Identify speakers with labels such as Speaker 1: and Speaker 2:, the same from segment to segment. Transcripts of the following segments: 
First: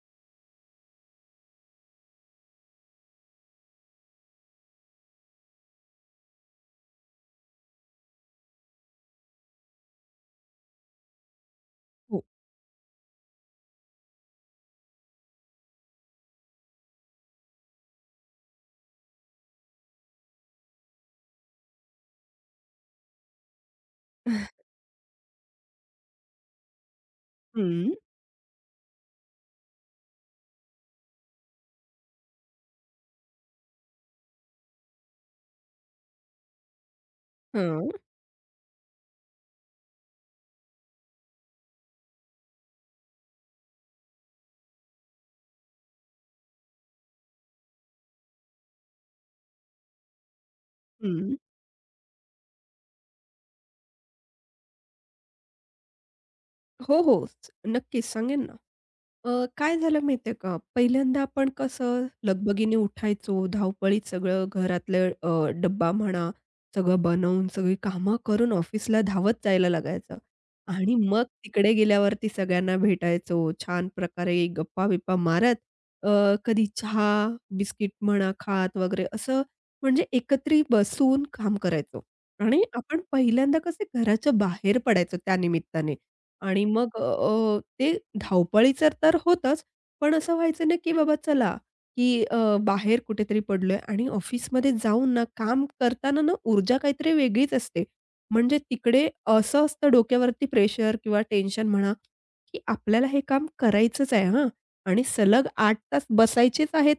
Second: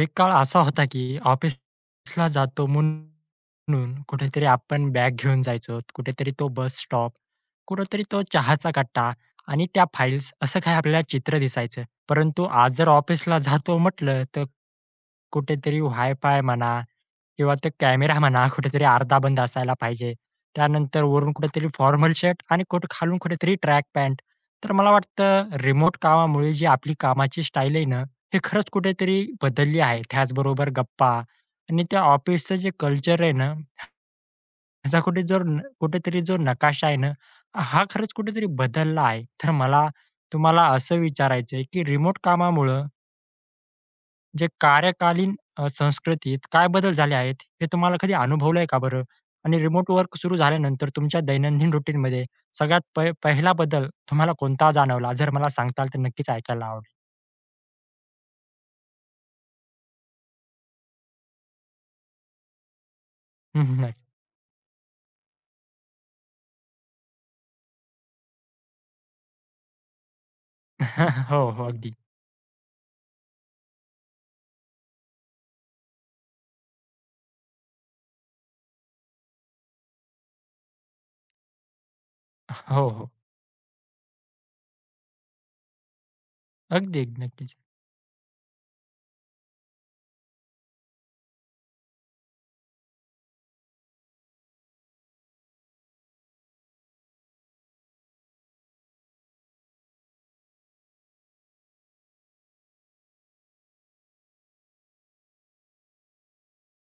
Speaker 1: एक काळ असा होता की ऑफिसला जातो म्हणून कुठेतरी आपण बॅग घेऊन जायचो. कुठेतरी तो बस स्टॉप, कुठेतरी तो चहाचा कट्टा आणि त्या फाइल्स असं काही आपल्याला चित्र दिसायचं.
Speaker 2: हो.
Speaker 1: परंतु आज जर ऑफिसला जातो म्हटलं तर कुठेतरी वायफाय म्हणा किंवा तो कॅमेरा म्हणा कुठेतरी अर्धा बंद असायला पाहिजे. त्यानंतर वरून कुठेतरी फॉर्मल शर्ट आणि कुठे खालून कुठेतरी ट्रॅक पॅन्ट. तर मला वाटतं रिमोट कामामुळे जी आपली कामाची स्टाईल आहे
Speaker 2: हं.
Speaker 1: ना हे खरंच कुठेतरी बदलली आहे. त्याचबरोबर गप्पा आणि त्या ऑफिसचं जे कल्चर आहे ना, ह्याचा कुठे जर कुठेतरी जो नकाशा आहे ना, हा
Speaker 2: हं.
Speaker 1: खरंच कुठेतरी बदलला आहे. तर मला तुम्हाला असं विचारायचं आहे, की रिमोट कामामुळं जे कार्यकालीन संस्कृतीत काय बदल झाले आहेत, हे तुम्हाला कधी अनुभवलंय का बरं? आणि रिमोट वर्क सुरू झाल्यानंतर तुमच्या
Speaker 2: हं.
Speaker 1: दैनंदिन रूटीनमध्ये सगळ्यात पहिला बदल तुम्हाला कोणता जाणवला? जर मला सांगताल तर नक्कीच ऐकायला आवडेल.
Speaker 2: हो, हो. नक्कीच सांगेन ना. अ, काय झालं माहिती आहे का? पहिल्यांदा आपण कसं लगबगीने उठायचो,
Speaker 1: हं, हं.
Speaker 2: धावपळीत सगळं घरातलं डब्बा म्हणा, सगळं बनवून सगळी कामं करून ऑफिसला धावत जायला लागायचं आणि मग
Speaker 1: हो, हो.
Speaker 2: तिकडे
Speaker 1: अगदी.
Speaker 2: गेल्यावरती सगळ्यांना भेटायचो. छान प्रकारे गप्पा-बिप्पा मारत अ, कधी चहा, बिस्किट म्हणा खात वगैरे असं म्हणजे एकत्रित बसून काम करायचो आणि
Speaker 1: हो,
Speaker 2: आपण
Speaker 1: हो.
Speaker 2: पहिल्यांदा कसे घराच्या बाहेर पडायचो त्यानिमित्ताने. आणि मग
Speaker 1: अगदी,
Speaker 2: अ,
Speaker 1: अगदी. नक्कीच.
Speaker 2: अ, ते धावपळीचं तर होतंच, पण असं व्हायचं ना, की बाबा चला, की अ, बाहेर कुठेतरी पडलोय आणि ऑफिसमध्ये जाऊन ना, काम करताना ना, ऊर्जा काहीतरी वेगळीच असते. म्हणजे तिकडे असं असतं डोक्यावरती प्रेशर किंवा टेन्शन म्हणा, की आपल्याला हे काम करायचंच आहे हां आणि सलग 8 तास बसायचेच आहेत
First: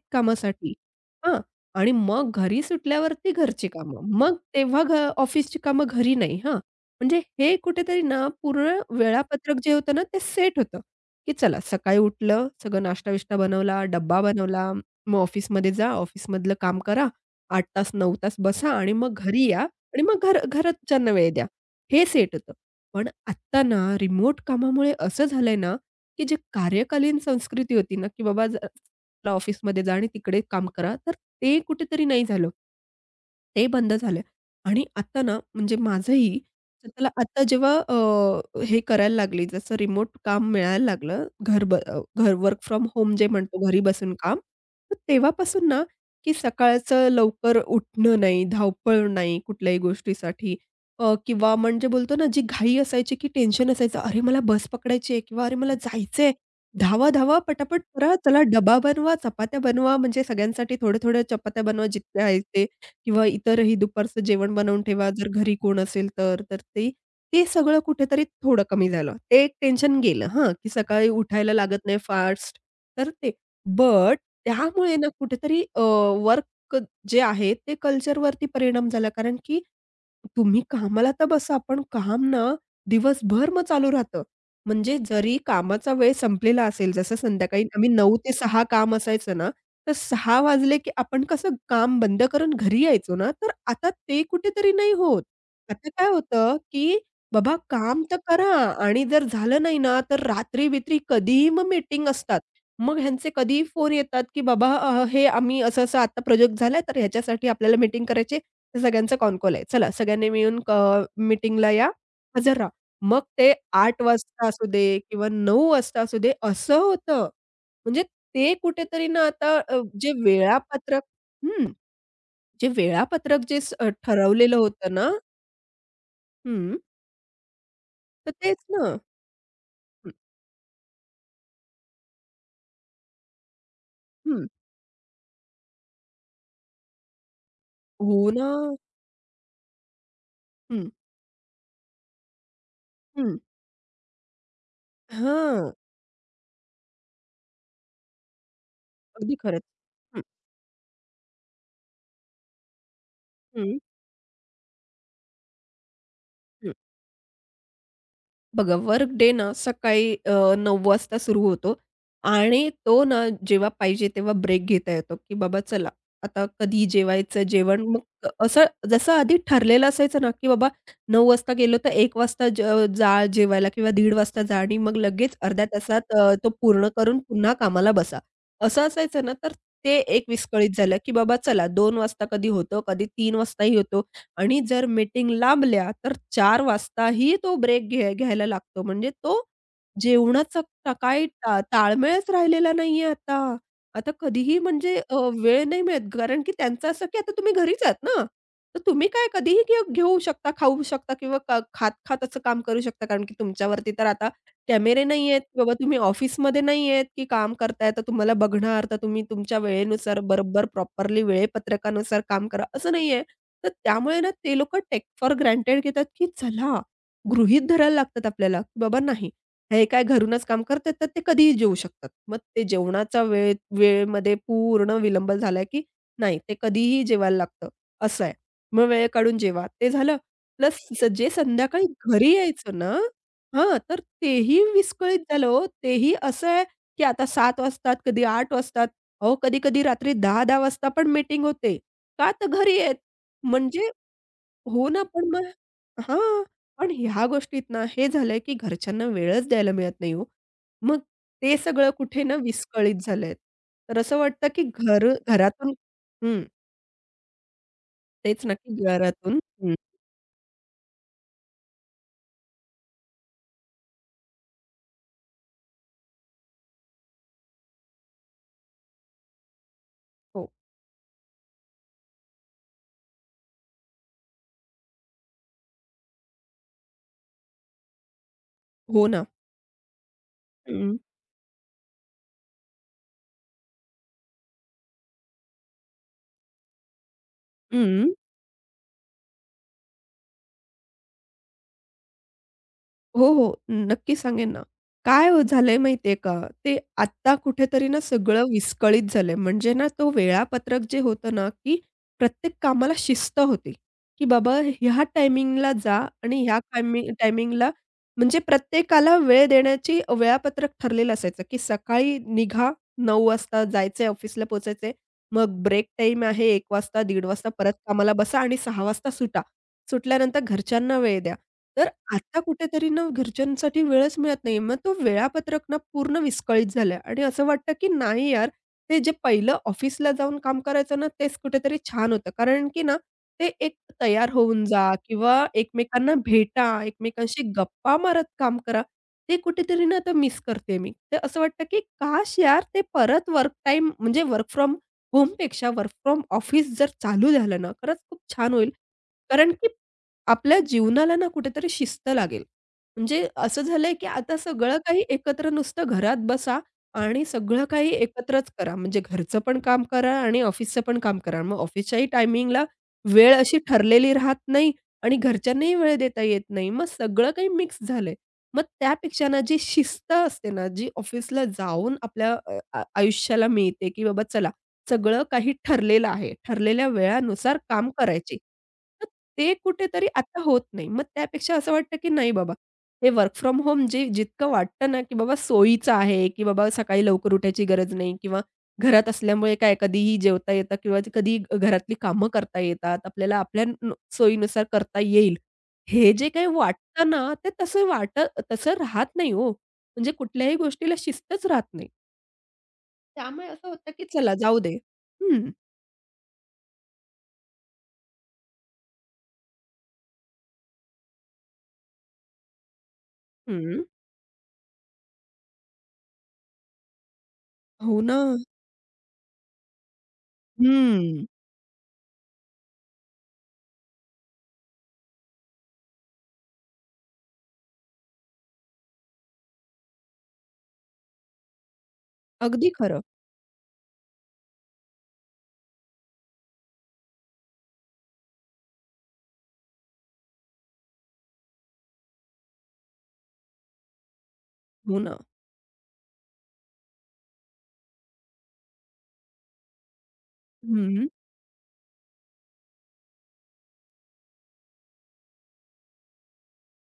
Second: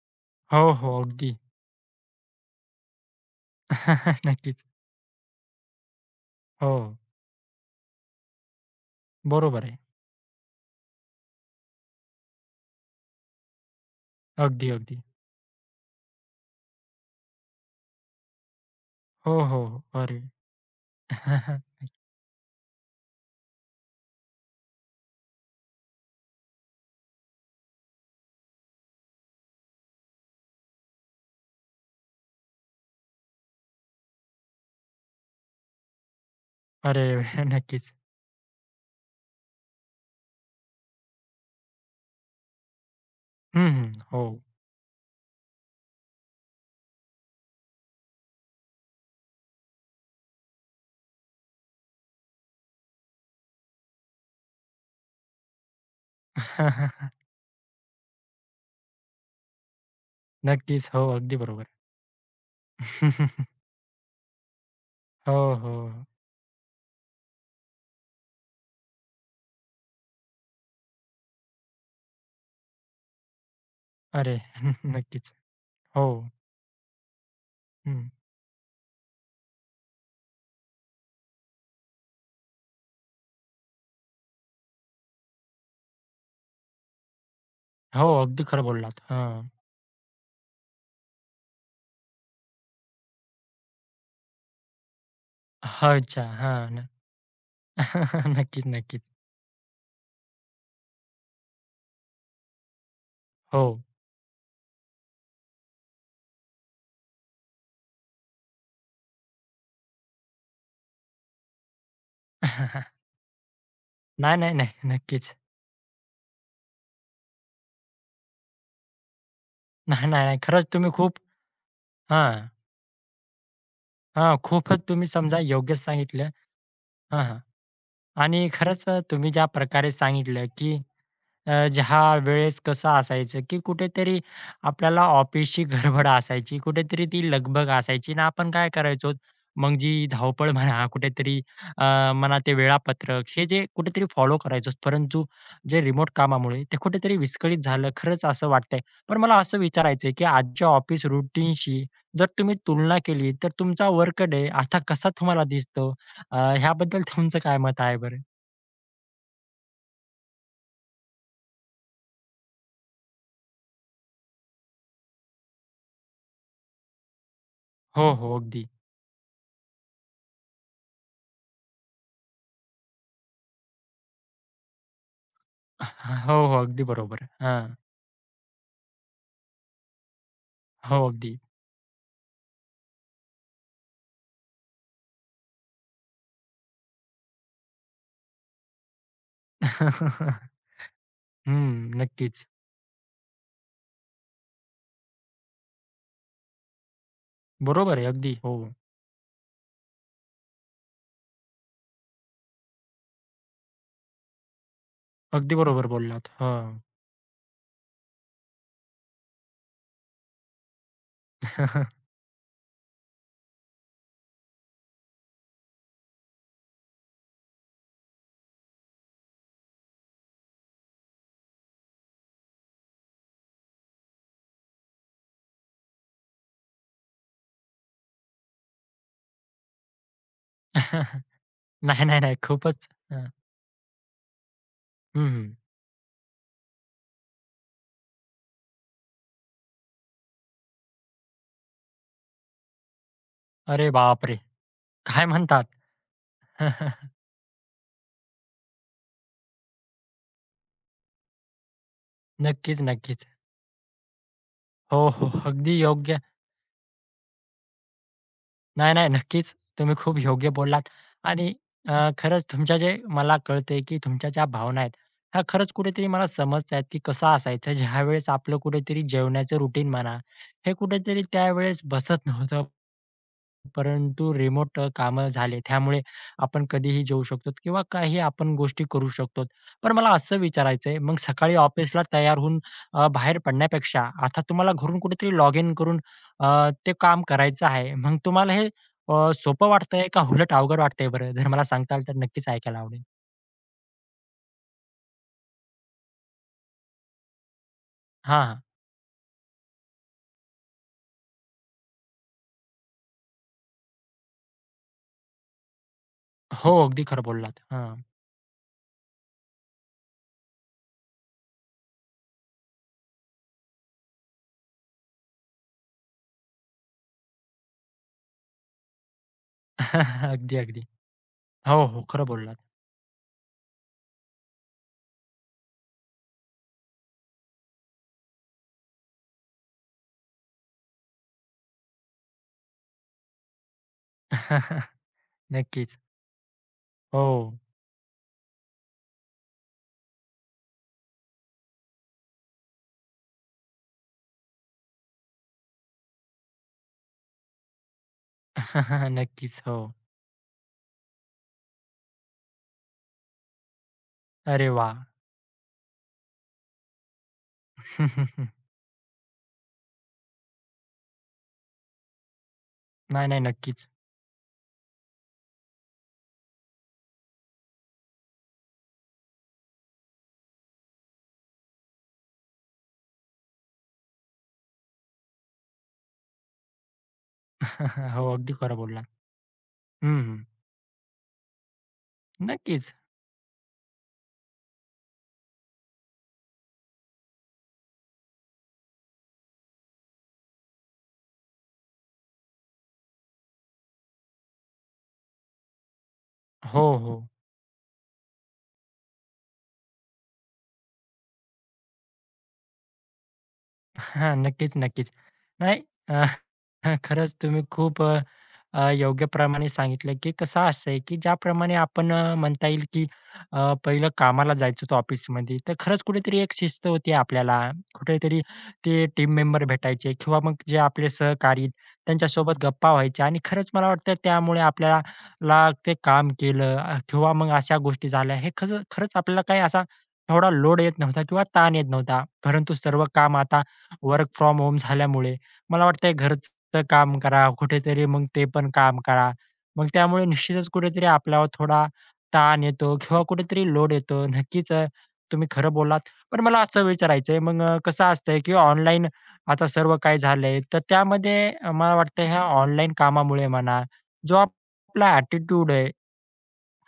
Speaker 1: हो,
Speaker 2: कामासाठी.
Speaker 1: हो. अगदी.
Speaker 2: हां आणि मग घरी सुटल्यावरती घरची कामं. मग
Speaker 1: नक्कीच.
Speaker 2: तेव्हा ऑफिसची कामं घरी नाही हां.
Speaker 1: हो.
Speaker 2: म्हणजे हे कुठेतरी ना पूर्ण वेळापत्रक
Speaker 1: बरोबर
Speaker 2: जे
Speaker 1: आहे.
Speaker 2: होतं ना ते सेट होतं, की चला सकाळी उठलं, सगळं नाश्ता-बिष्टा बनवला, डब्बा
Speaker 1: अगदी,
Speaker 2: बनवला,
Speaker 1: अगदी.
Speaker 2: मग ऑफिसमध्ये जा, ऑफिसमधलं काम करा, 8 तास, 9 तास बसा आणि मग
Speaker 1: हो,
Speaker 2: घरी या
Speaker 1: हो. हो.
Speaker 2: आणि
Speaker 1: अरे!
Speaker 2: मग घरच्यांना वेळ द्या. हे सेट होतं. पण आत्ता ना रिमोट कामामुळे असं झालंय ना, की जे कार्यकालीन संस्कृती होती ना, की बाबा ज चला ऑफिसमध्ये जा आणि तिकडे काम करा, तर ते कुठेतरी नाही झालं. ते बंद झालं आणि आता ना म्हणजे माझंही तर
Speaker 1: अरे!
Speaker 2: त्याला आता जेव्हा
Speaker 1: नक्कीच.
Speaker 2: हे करायला लागली, जसं रिमोट काम मिळायला लागलं, घर ब अ, घर वर्क फ्रॉम होम जे म्हणतो
Speaker 1: हं,
Speaker 2: घरी
Speaker 1: हं.
Speaker 2: बसून
Speaker 1: हो.
Speaker 2: काम, तर तेव्हापासून ना, की सकाळचं लवकर उठणं नाही, धावपळ नाही कुठल्याही गोष्टीसाठी किंवा म्हणजे बोलतो ना, जी घाई असायची, की टेन्शन असायचं, "अरे, मला बस पकडायची आहे" किंवा "अरे, मला जायचंय, धावा, धावा, पटापट करा, चला डबा बनवा, चपात्या बनवा." म्हणजे सगळ्यांसाठी
Speaker 1: नक्कीच. हो.
Speaker 2: थोड्या-थोड्या
Speaker 1: अगदी
Speaker 2: चपात्या
Speaker 1: बरोबर.
Speaker 2: बनवा जितक्या आहेत ते. किंवा इतरही दुपारचं जेवण बनवून ठेवा, जर
Speaker 1: हो,
Speaker 2: घरी
Speaker 1: हो.
Speaker 2: कोण असेल तर. तर ते ते सगळं कुठेतरी थोडं कमी झालं. ते एक टेन्शन गेलं हां, की सकाळी उठायला लागत नाही फास्ट तर ते. बट
Speaker 1: अरे!
Speaker 2: त्यामुळे ना
Speaker 1: नक्कीच.
Speaker 2: कुठेतरी
Speaker 1: हो.
Speaker 2: वर्क जे आहे ते
Speaker 1: हं.
Speaker 2: कल्चरवरती परिणाम झाला. कारण की तुम्ही कामाला तर बसा, पण काम ना दिवसभर मग चालू राहतं. म्हणजे जरी कामाचा वेळ संपलेला असेल, जसं संध्याकाळी आम्ही
Speaker 1: हो.
Speaker 2: 9 ते
Speaker 1: अगदी
Speaker 2: 6
Speaker 1: खरं
Speaker 2: काम
Speaker 1: बोललात. हां.
Speaker 2: असायचं ना तर 6 वाजले, की आपण कसं काम बंद करून घरी यायचो ना, तर आता ते कुठेतरी नाही होत. आता काय
Speaker 1: अच्छा.
Speaker 2: होतं,
Speaker 1: हां ना.
Speaker 2: की बाबा काम तर करा
Speaker 1: नक्कीच, नक्कीच.
Speaker 2: आणि जर झालं नाही ना, तर रात्री-बित्री कधीही मग मीटिंग असतात. मग ह्यांचे कधीही
Speaker 1: हो.
Speaker 2: फोन येतात, की "बाबा हे आम्ही असं-असं आता प्रोजेक्ट झालाय, तर ह्याच्यासाठी आपल्याला मीटिंग करायची तर सगळ्यांचा कॉल आहे. चला सगळ्यांनी मिळून मीटिंगला या, हजर राहा." मग ते 8
Speaker 1: नाही,
Speaker 2: वाजता
Speaker 1: नाही,
Speaker 2: असू
Speaker 1: नाही.
Speaker 2: दे किंवा
Speaker 1: नक्कीच.
Speaker 2: 9 वाजता असू दे, असं होतं. म्हणजे ते कुठेतरी ना आता
Speaker 1: नाही,
Speaker 2: जे
Speaker 1: नाही, नाही. खरंच तुम्ही
Speaker 2: वेळापत्रक
Speaker 1: खूप
Speaker 2: हं,
Speaker 1: हां,
Speaker 2: जे वेळापत्रक
Speaker 1: हां.
Speaker 2: ठरवलेलं
Speaker 1: खूपच
Speaker 2: होतं
Speaker 1: तुम्ही
Speaker 2: ना
Speaker 1: समजा योग्यच सांगितलं.
Speaker 2: हं,
Speaker 1: हां, हां.
Speaker 2: तर
Speaker 1: आणि
Speaker 2: तेच
Speaker 1: खरंच
Speaker 2: ना.
Speaker 1: तुम्ही ज्या प्रकारे
Speaker 2: हं,
Speaker 1: सांगितलं, की ज्या वेळेस कसं असायचं, की कुठेतरी
Speaker 2: हं.
Speaker 1: आपल्याला ऑफिसची गडबड असायची, कुठेतरी ती लगबग असायची
Speaker 2: हो
Speaker 1: आणि
Speaker 2: ना.
Speaker 1: आपण काय करायचो, मग जी धावपळ म्हणा,
Speaker 2: हं,
Speaker 1: कुठेतरी अ, म्हणा ते वेळापत्रक
Speaker 2: हं.
Speaker 1: हे जे कुठेतरी फॉलो करायचो. परंतु
Speaker 2: हां.
Speaker 1: जे रिमोट कामामुळे ते कुठेतरी विस्कळीत झालं. खरंच असं वाटतंय. पण
Speaker 2: अगदी
Speaker 1: मला असं
Speaker 2: खरंच.
Speaker 1: विचारायचं
Speaker 2: हं,
Speaker 1: की आजच्या ऑफिस रुटीनशी जर तुम्ही तुलना केली, तर
Speaker 2: हं,
Speaker 1: तुमचा वर्क डे आता कसा तुम्हाला दिसतो?
Speaker 2: हं.
Speaker 1: ह्याबद्दल तुमचं काय मत आहे बरं?
Speaker 2: बघा, वर्क डे ना सकाळी 9 वाजता सुरू होतो आणि तो ना जेव्हा पाहिजे तेव्हा ब्रेक घेता येतो, की बाबा चला आता कधी जेवायचं जेवण.
Speaker 1: हो,
Speaker 2: मग
Speaker 1: हो.
Speaker 2: असं
Speaker 1: अगदी.
Speaker 2: जसं आधी ठरलेलं असायचं ना, की बाबा 9 वाजता गेलो तर 1 वाजता जा जेवायला किंवा दीड वाजता जा आणि मग लगेच अर्ध्या तासात
Speaker 1: हो,
Speaker 2: तो
Speaker 1: हो. अगदी
Speaker 2: पूर्ण करून
Speaker 1: बरोबर.
Speaker 2: पुन्हा
Speaker 1: हां.
Speaker 2: कामाला बसा. असं असायचं ना, तर ते एक विस्कळीत झालं,
Speaker 1: हो,
Speaker 2: की बाबा
Speaker 1: अगदी.
Speaker 2: चला 2 वाजता कधी होतं, कधी 3 वाजताही होतो. आणि जर मीटिंग लांबल्या, तर 4 वाजताही तो ब्रेक घ्यायला लागतो. म्हणजे तो जेवणाचा टा काही टा
Speaker 1: हं.
Speaker 2: ताळमेळच
Speaker 1: नक्कीच.
Speaker 2: राहिलेला नाहीये आता. आता कधीही म्हणजे वेळ नाही मिळत. कारण की त्यांचं असं की आता तुम्ही घरीच
Speaker 1: बरोबर
Speaker 2: आहात
Speaker 1: आहे.
Speaker 2: ना,
Speaker 1: अगदी. हो.
Speaker 2: तर तुम्ही काय कधीही घेऊ घेऊ शकता, खाऊ शकता किंवा खात-खात असं काम करू शकता. कारण की तुमच्यावरती तर आता कॅमेरे नाहीयेत.
Speaker 1: अगदी
Speaker 2: बाबा
Speaker 1: बरोबर
Speaker 2: तुम्ही
Speaker 1: बोललात.
Speaker 2: ऑफिसमध्ये
Speaker 1: हां.
Speaker 2: नाहीयेत की काम करताय तर तुम्हाला बघणार. तर तुम्ही तुमच्या वेळेनुसार बरोबर प्रॉपरली वेळेपत्रकानुसार काम करा, असं नाहीये. तर त्यामुळे ना ते लोकं टेक फॉर ग्रँटेड घेतात, की चला गृहीत धरायला लागतात आपल्याला, की बाबा नाही हे काय घरूनच काम करतात तर ते कधीही जेवू शकतात. मग ते जेवणाचा वेळ वेळेमध्ये पूर्ण विलंब झाला, की नाही ते कधीही जेवायला लागतं असं आहे. मग वेळ काढून जेवा. ते झालं प्लस जे संध्याकाळी
Speaker 1: नाही, नाही,
Speaker 2: घरी
Speaker 1: नाही.
Speaker 2: यायचं
Speaker 1: खूपच
Speaker 2: ना
Speaker 1: हं.
Speaker 2: हां, तर तेही विस्कळीत
Speaker 1: हं,
Speaker 2: झालं हो. तेही असं आहे, की आता 7 वाजतात, कधी 8 वाजतात. अहो, कधी-कधी रात्री 10-10 वाजता पण मीटिंग होते. का? तर घरी आहेत. म्हणजे
Speaker 1: अरे बापरे!
Speaker 2: हो ना,
Speaker 1: काय
Speaker 2: पण मग
Speaker 1: म्हणतात?
Speaker 2: हां. पण ह्या गोष्टीत ना हे झालंय, की घरच्यांना वेळच द्यायला मिळत नाही हो. मग ते सगळं कुठे ना
Speaker 1: नक्कीच,
Speaker 2: विस्कळीत
Speaker 1: नक्कीच.
Speaker 2: झालंय. तर असं वाटतं, की
Speaker 1: हो, हो.
Speaker 2: घरातून
Speaker 1: अगदी योग्य
Speaker 2: हं, तेच ना, की
Speaker 1: नाही, नाही.
Speaker 2: घरातून
Speaker 1: नक्कीच.
Speaker 2: हं,
Speaker 1: तुम्ही खूप योग्य बोललात आणि खरंच तुमच्या जे मला कळतंय, की तुमच्या ज्या भावना आहेत, ह्या खरंच कुठेतरी मला समजतायत, की कसं असायचं ज्यावेळेस आपलं कुठेतरी जेवणाचं रुटीन म्हणा,
Speaker 2: हो.
Speaker 1: हे कुठेतरी त्यावेळेस बसत नव्हतं. परंतु रिमोट कामं झाले. त्यामुळे आपण कधीही जाऊ शकतो किंवा काही आपण गोष्टी
Speaker 2: हो
Speaker 1: करू
Speaker 2: ना.
Speaker 1: शकतो. पण मला असं विचारायचं
Speaker 2: हं,
Speaker 1: आहे, मग सकाळी ऑफिसला तयार होऊन बाहेर पडण्यापेक्षा आता तुम्हाला घरून कुठेतरी लॉग इन करून ते काम करायचं आहे.
Speaker 2: हं.
Speaker 1: मग तुम्हाला हे सोपं वाटतंय का उलट अवघड वाटतंय बरं? जर मला सांगताल तर नक्कीच ऐकायला आवडेल.
Speaker 2: हो, हो. नक्की सांगेन ना. काय हो झालंय माहितीये का, ते आत्ता कुठेतरी ना सगळं
Speaker 1: हां, हां.
Speaker 2: विस्कळीत झालंय. म्हणजे ना तो वेळापत्रक जे होतं ना, की प्रत्येक कामाला शिस्त होती, की बाबा ह्या टायमिंगला जा आणि ह्या
Speaker 1: हो, अगदी खरं बोललात.
Speaker 2: टायमिंगला
Speaker 1: हां.
Speaker 2: म्हणजे प्रत्येकाला वेळ देण्याची वेळापत्रक ठरलेलं असायचं, की सकाळी निघा 9:00 वाजता जायचंय ऑफिसला पोहोचायचंय. मग ब्रेक टाईम आहे 1:00 वाजता, 1:30 वाजता परत कामाला बसा आणि 6:00 वाजता सुटा. सुटल्यानंतर
Speaker 1: अगदी, अगदी.
Speaker 2: घरच्यांना वेळ द्या.
Speaker 1: हो,
Speaker 2: तर
Speaker 1: हो. खरं
Speaker 2: आता
Speaker 1: बोललात.
Speaker 2: कुठेतरी ना घरच्यांसाठी वेळच मिळत नाहीये. मग तो वेळापत्रक ना पूर्ण विस्कळीत झालंय आणि असं वाटतं की नाही यार, ते जे पहिलं ऑफिसला जाऊन काम करायचं ना, तेच कुठेतरी छान होतं. कारण की ना, ते एक तयार होऊन जा किंवा
Speaker 1: नक्कीच.
Speaker 2: एकमेकांना भेटा, एकमेकांशी
Speaker 1: हो.
Speaker 2: गप्पा मारत काम करा. ते कुठेतरी ना आता मिस करते मी. तर असं वाटतं की काश यार, ते परत वर्क टाईम म्हणजे वर्क फ्रॉम होमपेक्षा वर्क फ्रॉम ऑफिस जर चालू झालं ना, खरंच खूप छान होईल. कारण
Speaker 1: नक्कीच.
Speaker 2: की
Speaker 1: हो.
Speaker 2: आपल्या जीवनाला ना कुठेतरी शिस्त लागेल. म्हणजे असं झालंय, की आता
Speaker 1: अरे
Speaker 2: सगळं
Speaker 1: वाह!
Speaker 2: काही एकत्र नुसतं घरात बसा आणि सगळं काही एकत्रच करा. म्हणजे घरचं पण काम करा आणि ऑफिसचं पण काम करा. मग ऑफिसच्याही टायमिंगला
Speaker 1: नाही,
Speaker 2: वेळ
Speaker 1: नाही.
Speaker 2: अशी
Speaker 1: नक्कीच.
Speaker 2: ठरलेली राहत नाही आणि घरच्यांनाही वेळ देता येत नाही. मग सगळं काही मिक्स झालंय. मग त्यापेक्षा ना जी शिस्त असते ना, जी ऑफिसला जाऊन आपल्या अ, आ आयुष्याला मिळते, की बाबा चला सगळं काही ठरलेलं आहे. ठरलेल्या वेळानुसार काम
Speaker 1: हो,
Speaker 2: करायचे.
Speaker 1: अगदी खरं
Speaker 2: तर
Speaker 1: बोललात.
Speaker 2: ते कुठेतरी
Speaker 1: हं,
Speaker 2: आता
Speaker 1: हं.
Speaker 2: होत नाही. मग त्यापेक्षा असं वाटतं, की नाही बाबा,
Speaker 1: नक्कीच.
Speaker 2: हे वर्क फ्रॉम होम जे जितकं वाटतं ना, की बाबा सोयीचं आहे, की बाबा सकाळी लवकर उठायची गरज नाही किंवा घरात असल्यामुळे काय कधीही जेवता येतं किंवा कधीही घरातली कामं करता येतात. आपल्याला आपल्या न सोयीनुसार करता येईल. हे जे काही
Speaker 1: हो,
Speaker 2: वाटतं
Speaker 1: हो.
Speaker 2: ना, ते तसं वाट तसं राहत नाही हो. म्हणजे कुठल्याही गोष्टीला शिस्तच राहत नाही. त्यामुळे असं होतं, की चला जाऊ दे.
Speaker 1: नक्कीच, नक्कीच.
Speaker 2: हं.
Speaker 1: नाही हां, खरंच तुम्ही खूप अ, अ, योग्य प्रमाणे सांगितलं, की कसं असं आहे, की ज्याप्रमाणे आपण म्हणता येईल, की
Speaker 2: हं.
Speaker 1: पहिलं कामाला जायचो होतो ऑफिसमध्ये, तर खरंच कुठेतरी एक शिस्त होती आपल्याला.
Speaker 2: हो ना.
Speaker 1: कुठेतरी ते टीम मेंबर भेटायचे किंवा मग जे आपले
Speaker 2: हं.
Speaker 1: सहकारी त्यांच्यासोबत गप्पा व्हायच्या आणि खरंच मला वाटतं त्यामुळे आपल्याला ते काम केलं किंवा मग अशा गोष्टी झाल्या. हे खरंच खरंच आपल्याला काही असा एवढा लोड येत नव्हता किंवा ताण येत नव्हता.
Speaker 2: अगदी
Speaker 1: परंतु
Speaker 2: खरं.
Speaker 1: सर्व काम आता वर्क फ्रॉम होम झाल्यामुळे मला वाटतंय घरचं तर काम करा, कुठेतरी मग ते पण काम करा. मग त्यामुळे निश्चितच कुठेतरी आपल्यावर थोडा ताण येतो किंवा कुठेतरी लोड येतो. नक्कीच
Speaker 2: हो ना.
Speaker 1: तुम्ही खरं बोललात. पण मला असं विचारायचंय मग कसं असतंय की ऑनलाईन आता सर्व काही झालंय, तर
Speaker 2: हं.
Speaker 1: त्यामध्ये मला वाटतं ह्या ऑनलाईन कामामुळे म्हणा, जो आपला ॲटिट्यूड आहे,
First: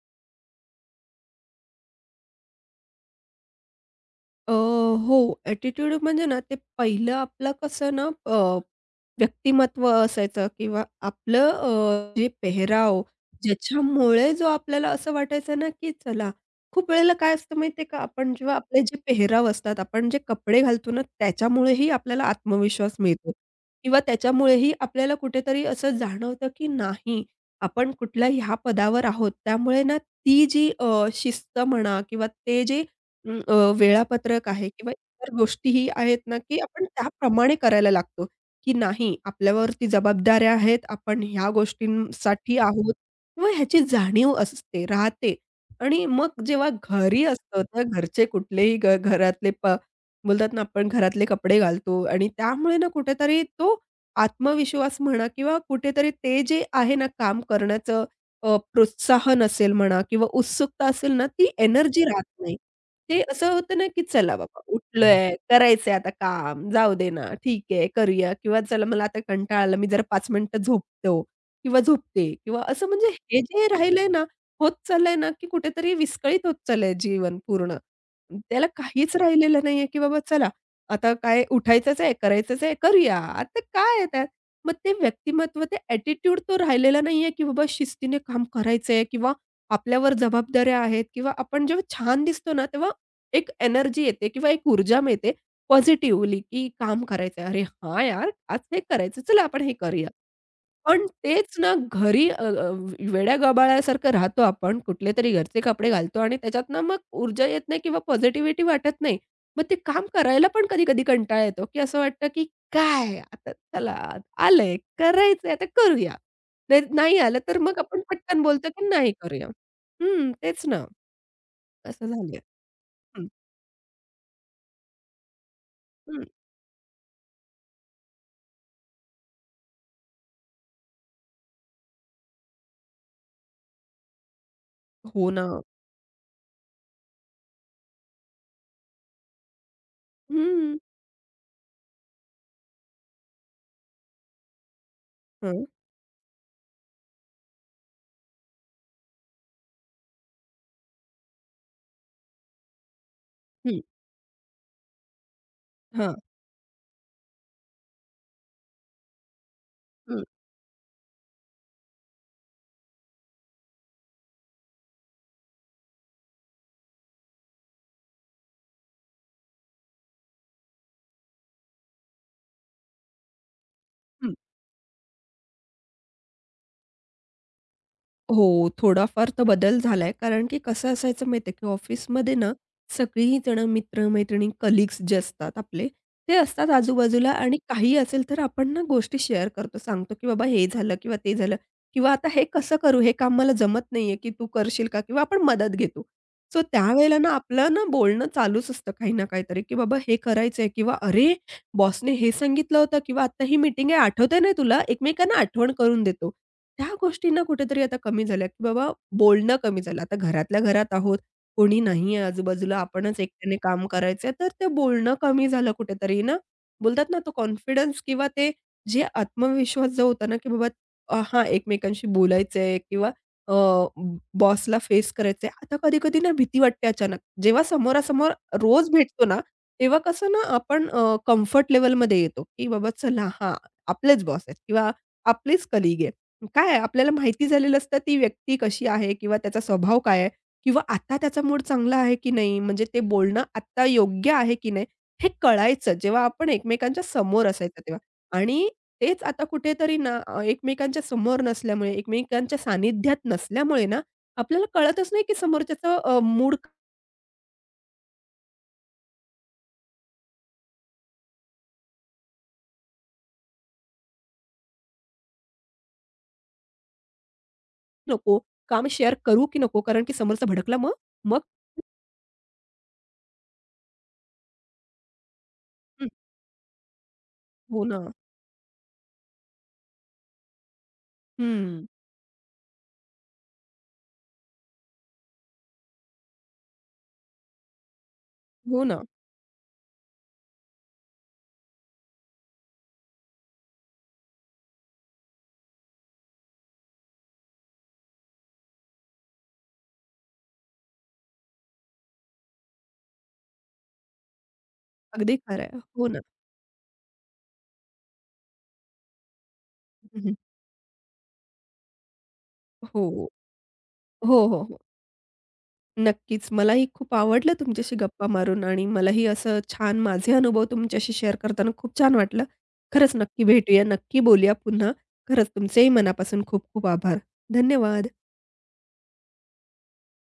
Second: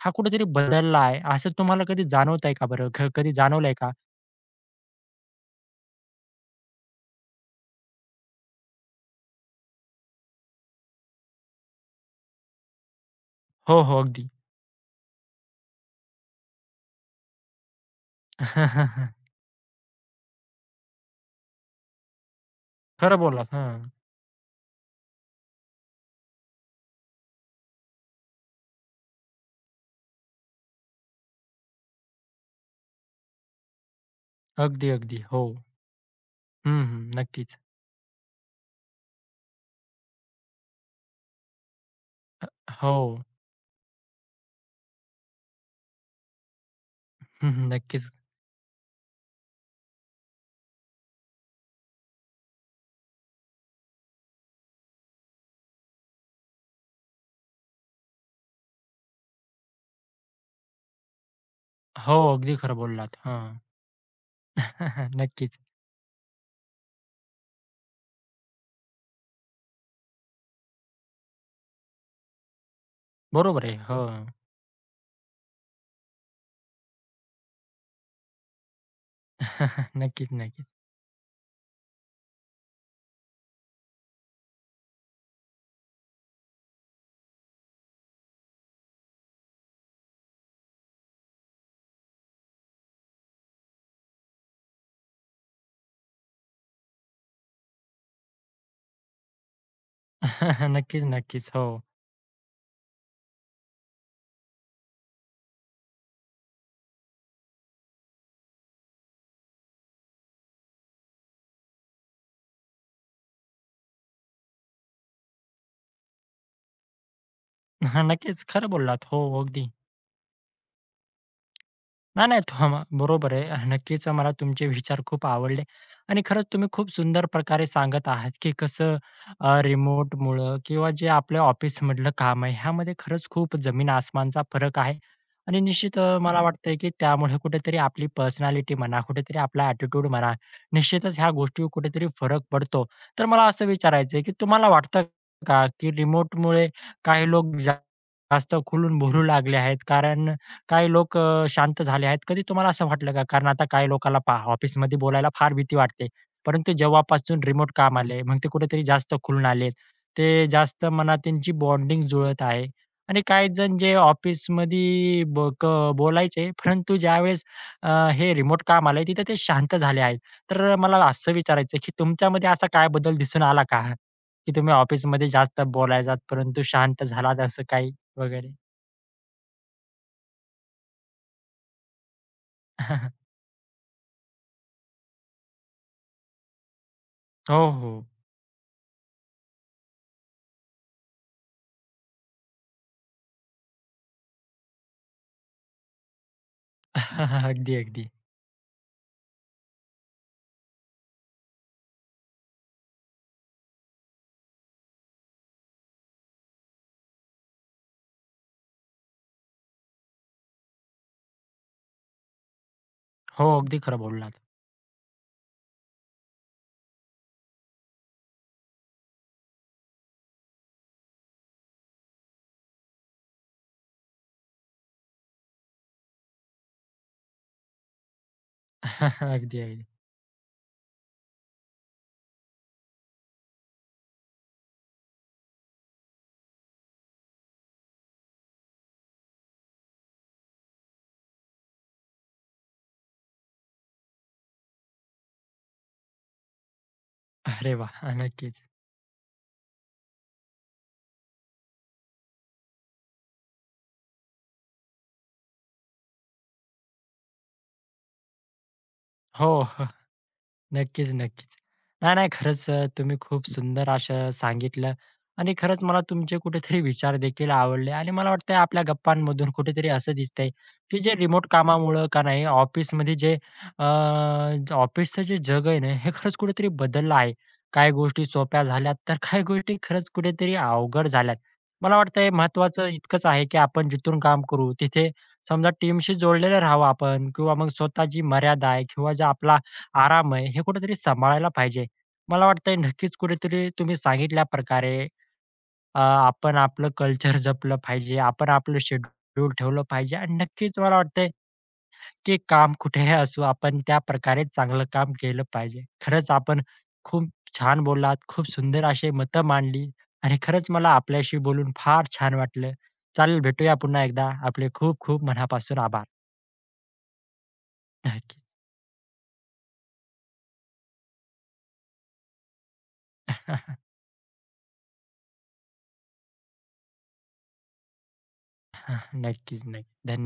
Speaker 1: हा कुठेतरी बदलला आहे, असं तुम्हाला कधी जाणवतंय का बरं? कधी जाणवलंय का?
Speaker 2: हो, ॲटिट्यूड म्हणजे ना, ते पहिलं आपलं कसं ना व्यक्तिमत्व असायचं किंवा आपलं जे पेहराव,
Speaker 1: हो, हो. अगदी.
Speaker 2: ज्याच्यामुळे जो आपल्याला असं वाटायचं ना, की चला खूप वेळेला काय असतं माहिती आहे का, आपण जेव्हा आपले जे पेहराव असतात, आपण जे कपडे घालतो ना, त्याच्यामुळेही आपल्याला आत्मविश्वास
Speaker 1: खरं
Speaker 2: मिळतो
Speaker 1: बोललात. हां.
Speaker 2: किंवा त्याच्यामुळेही आपल्याला कुठेतरी असं जाणवतं, की नाही, आपण कुठल्या ह्या पदावर आहोत. त्यामुळे ना, ती जी शिस्त म्हणा किंवा ते जे वेळापत्रक आहे
Speaker 1: अगदी,
Speaker 2: किंवा
Speaker 1: अगदी.
Speaker 2: इतर
Speaker 1: हो.
Speaker 2: गोष्टीही आहेत ना, की
Speaker 1: हं,
Speaker 2: आपण
Speaker 1: हं.
Speaker 2: त्याप्रमाणे
Speaker 1: नक्कीच.
Speaker 2: करायला लागतो, की नाही आपल्यावरती जबाबदाऱ्या आहेत, आपण ह्या गोष्टींसाठी आहोत
Speaker 1: हो.
Speaker 2: किंवा ह्याची जाणीव असते, राहते. आणि मग जेव्हा घरी
Speaker 1: हं,
Speaker 2: असतो
Speaker 1: हं.
Speaker 2: तर
Speaker 1: नक्कीच.
Speaker 2: घरचे कुठलेही घरातले बोलतात ना, आपण घरातले कपडे घालतो आणि त्यामुळे ना कुठेतरी तो आत्मविश्वास म्हणा किंवा कुठेतरी ते जे आहे ना काम करण्याचं प्रोत्साहन असेल म्हणा किंवा उत्सुकता असेल ना, ती एनर्जी
Speaker 1: हो,
Speaker 2: राहत नाही.
Speaker 1: अगदी खरं बोललात.
Speaker 2: ते
Speaker 1: हां.
Speaker 2: असं होतं ना, की चला बाबा उठलोय,
Speaker 1: नक्कीच.
Speaker 2: करायचंय आता काम, जाऊ दे ना, ठीक आहे, करूया किंवा चला मला आता कंटाळा आला, मी जरा 5 मिनिटं झोपतो किंवा झोपते किंवा असं म्हणजे हे
Speaker 1: बरोबर
Speaker 2: जे
Speaker 1: आहे. हो.
Speaker 2: राहिलंय ना, होत चाललंय ना, की कुठेतरी विस्कळीत होत चाललंय जीवन पूर्ण. त्याला काहीच राहिलेलं नाहीये, की बाबा
Speaker 1: नक्कीच,
Speaker 2: चला
Speaker 1: नक्कीच.
Speaker 2: आता काय उठायचंच आहे, करायचंच आहे, करूया. आता काय आहे त्यात? मग ते व्यक्तिमत्व, ते ॲटिट्यूड तो राहिलेला नाहीये, की बाबा शिस्तीने काम करायचंय किंवा आपल्यावर जबाबदाऱ्या आहेत किंवा आपण जेव्हा छान दिसतो ना, तेव्हा एक एनर्जी येते किंवा एक ऊर्जा मिळते पॉझिटिव्हली, की काम करायचंय. "अरे हां यार, आज हे करायचं. चला आपण हे करूया."
Speaker 1: नक्कीच,
Speaker 2: पण
Speaker 1: नक्कीच.
Speaker 2: तेच
Speaker 1: हो.
Speaker 2: ना घरी अ, अ, वेड्या-गबाळासारखं राहतो आपण. कुठलेतरी घरचे कपडे घालतो आणि त्याच्यातनं मग ऊर्जा येत नाही किंवा पॉझिटिव्हिटी वाटत नाही. मग ते काम करायला पण कधी-कधी कंटाळा येतो, की असं वाटतं, की काय आता चला आलंय, करायचंय आता करूया. नाही नाही आलं तर मग आपण पटकन
Speaker 1: नक्कीच
Speaker 2: बोलतो,
Speaker 1: खरं
Speaker 2: की
Speaker 1: बोललात.
Speaker 2: नाही
Speaker 1: हो,
Speaker 2: करूया.
Speaker 1: अगदी.
Speaker 2: हं, तेच ना. असं
Speaker 1: नाही,
Speaker 2: झालंय.
Speaker 1: नाही. थांबा.
Speaker 2: हं,
Speaker 1: बरोबर आहे. नक्कीच मला तुमचे विचार खूप आवडले आणि
Speaker 2: हं.
Speaker 1: खरंच तुम्ही खूप सुंदर प्रकारे सांगत आहात, की कसं रिमोटमुळं किंवा जे आपल्या ऑफिसमधलं काम आहे, ह्यामध्ये खरंच खूप जमीन-आसमानचा फरक आहे
Speaker 2: हो ना.
Speaker 1: आणि निश्चित मला वाटतंय, की त्यामुळे कुठेतरी आपली पर्सनॅलिटी म्हणा, कुठेतरी आपला ॲटिट्यूड म्हणा,
Speaker 2: हं.
Speaker 1: निश्चितच ह्या गोष्टीवर कुठेतरी फरक पडतो. तर मला असं विचारायचं की तुम्हाला वाटतं
Speaker 2: हं,
Speaker 1: का, की रिमोटमुळे काही लोक जास्त खुलून बोलू लागले आहेत? कारण काही लोक शांत झाले आहेत. कधी तुम्हाला असं वाटलं का? कारण आता
Speaker 2: हं,
Speaker 1: काही लोकांना पहा ऑफिसमध्ये बोलायला फार भीती वाटते.
Speaker 2: हां.
Speaker 1: परंतु जेव्हापासून रिमोट काम आले, मग ते कुठेतरी जास्त खुलून आलेत. ते जास्त मनात त्यांची बॉन्डिंग जुळत आहे. आणि काही जण जे ऑफिसमध्ये ब क बोलायचे, परंतु ज्यावेळेस हे रिमोट काम आलंय, तिथे ते शांत झाले आहेत. तर मला असं विचारायचं आहे, की तुमच्यामध्ये असा काय बदल दिसून आला का?
Speaker 2: हं.
Speaker 1: की तुम्ही ऑफिसमध्ये जास्त बोलायचात, परंतु शांत झालात असं काही
Speaker 2: हो,
Speaker 1: वगैरे?
Speaker 2: थोडाफार तर बदल झालाय. कारण की कसं असायचं माहिती आहे, की ऑफिसमध्ये ना सगळीजणं मित्र-मैत्रिणी, कलीग्स जे असतात आपले, ते असतात आजूबाजूला आणि
Speaker 1: हो, हो.
Speaker 2: काही असेल तर आपण ना गोष्टी शेअर करतो. सांगतो, की बाबा हे झालं किंवा ते झालं किंवा आता हे कसं करू? हे काम मला जमत नाहीये, की तू करशील का? किंवा आपण मदत घेतो. सो त्यावेळेला ना आपलं
Speaker 1: अगदी,
Speaker 2: ना
Speaker 1: अगदी.
Speaker 2: बोलणं चालूच असतं काही ना काहीतरी, की बाबा हे करायचंय किंवा अरे, बॉसने हे सांगितलं होतं किंवा आता ही मीटिंग आहे आठवतंय ना तुला? एकमेकांना आठवण करून देतो. त्या गोष्टी ना कुठेतरी आता कमी झाल्या, की बाबा बोलणं कमी झालं. आता घरातल्या घरात आहोत, कोणी नाही आहे आजूबाजूला, आपणच
Speaker 1: हो,
Speaker 2: एकट्याने
Speaker 1: अगदी
Speaker 2: काम
Speaker 1: खरं
Speaker 2: करायचंय,
Speaker 1: बोललात.
Speaker 2: तर ते बोलणं कमी झालं कुठेतरी ना. बोलतात ना तो कॉन्फिडन्स किंवा ते जे आत्मविश्वास जो होता ना, की बाबा हां, एकमेकांशी बोलायचंय किंवा बॉसला फेस करायचंय. आता कधी-कधी ना भीती वाटते अचानक. जेव्हा समोरासमोर रोज भेटतो
Speaker 1: अगदी,
Speaker 2: ना,
Speaker 1: अगदी.
Speaker 2: तेव्हा कसं ना आपण कम्फर्ट लेव्हलमध्ये येतो, की बाबा चला हां, आपलेच बॉस आहेत किंवा आपलेच कलीग आहेत. काय आहे, आपल्याला माहिती झालेलं असतं ती व्यक्ती कशी आहे किंवा त्याचा स्वभाव काय आहे किंवा आता त्याचा मूड चांगला आहे की नाही, म्हणजे ते बोलणं आता योग्य आहे की नाही, हे कळायचं जेव्हा आपण एकमेकांच्या समोर
Speaker 1: अरे
Speaker 2: असायचं तेव्हा.
Speaker 1: वाह! नक्कीच.
Speaker 2: आणि तेच आता कुठेतरी ना एकमेकांच्या समोर नसल्यामुळे, एकमेकांच्या सानिध्यात नसल्यामुळे ना, आपल्याला कळतच नाही की समोरच्याचा मूड
Speaker 1: हो. नक्कीच, नक्कीच. नाही, नाही. खरंच तुम्ही खूप सुंदर असं सांगितलं आणि खरंच मला तुमचे कुठेतरी विचार देखील आवडले आणि मला
Speaker 2: नको,
Speaker 1: वाटतंय आपल्या
Speaker 2: काम शेअर करू
Speaker 1: गप्पांमधून
Speaker 2: की नको,
Speaker 1: कुठेतरी
Speaker 2: कारण की
Speaker 1: असं
Speaker 2: समोरचा
Speaker 1: दिसतंय,
Speaker 2: भडकला मग
Speaker 1: की जे
Speaker 2: मग
Speaker 1: रिमोट कामामुळं का नाही ऑफिसमध्ये जे ऑफिसचं जे जग आहे ना,
Speaker 2: हं,
Speaker 1: हे खरंच कुठेतरी बदललं आहे.
Speaker 2: हो
Speaker 1: काही
Speaker 2: ना.
Speaker 1: गोष्टी सोप्या झाल्यात, तर काही गोष्टी खरंच कुठेतरी अवघड झाल्यात.
Speaker 2: हं.
Speaker 1: मला वाटतंय महत्त्वाचं इतकंच आहे, की आपण जिथून काम करू तिथे समजा टीमशी जोडलेलं राहावं आपण किंवा मग स्वतःची मर्यादा आहे
Speaker 2: हो ना.
Speaker 1: किंवा जे आपला आराम आहे, हे कुठेतरी सांभाळायला पाहिजे. मला वाटतंय नक्कीच कुठेतरी तुम्ही सांगितल्याप्रकारे आपण आपलं कल्चर जपलं पाहिजे, आपण आपलं शेड्यूल ठेवलं पाहिजे आणि नक्कीच मला वाटतंय, की काम कुठेही असो आपण त्या प्रकारे चांगलं काम
Speaker 2: अगदी
Speaker 1: केलं
Speaker 2: खरं आहे.
Speaker 1: पाहिजे.
Speaker 2: हो ना.
Speaker 1: खरंच आपण खूप छान बोललात, खूप सुंदर अशी मतं मांडली
Speaker 2: हं, हं.
Speaker 1: आणि खरंच मला आपल्याशी बोलून फार छान वाटलं.
Speaker 2: हो.
Speaker 1: चालेल भेटूया पुन्हा एकदा.
Speaker 2: हो, हो,
Speaker 1: आपले
Speaker 2: हो.
Speaker 1: खूप खूप मनापासून आभार.
Speaker 2: नक्कीच. मलाही खूप आवडलं तुमच्याशी गप्पा
Speaker 1: नक्की.
Speaker 2: मारून आणि मलाही असं छान माझे अनुभव तुमच्याशी शेअर करताना खूप छान वाटलं. खरंच नक्की भेटूया, नक्की बोलूया पुन्हा. खरंच तुमचेही मनापासून खूप खूप आभार. धन्यवाद.
Speaker 1: नक्कीच, नक्की.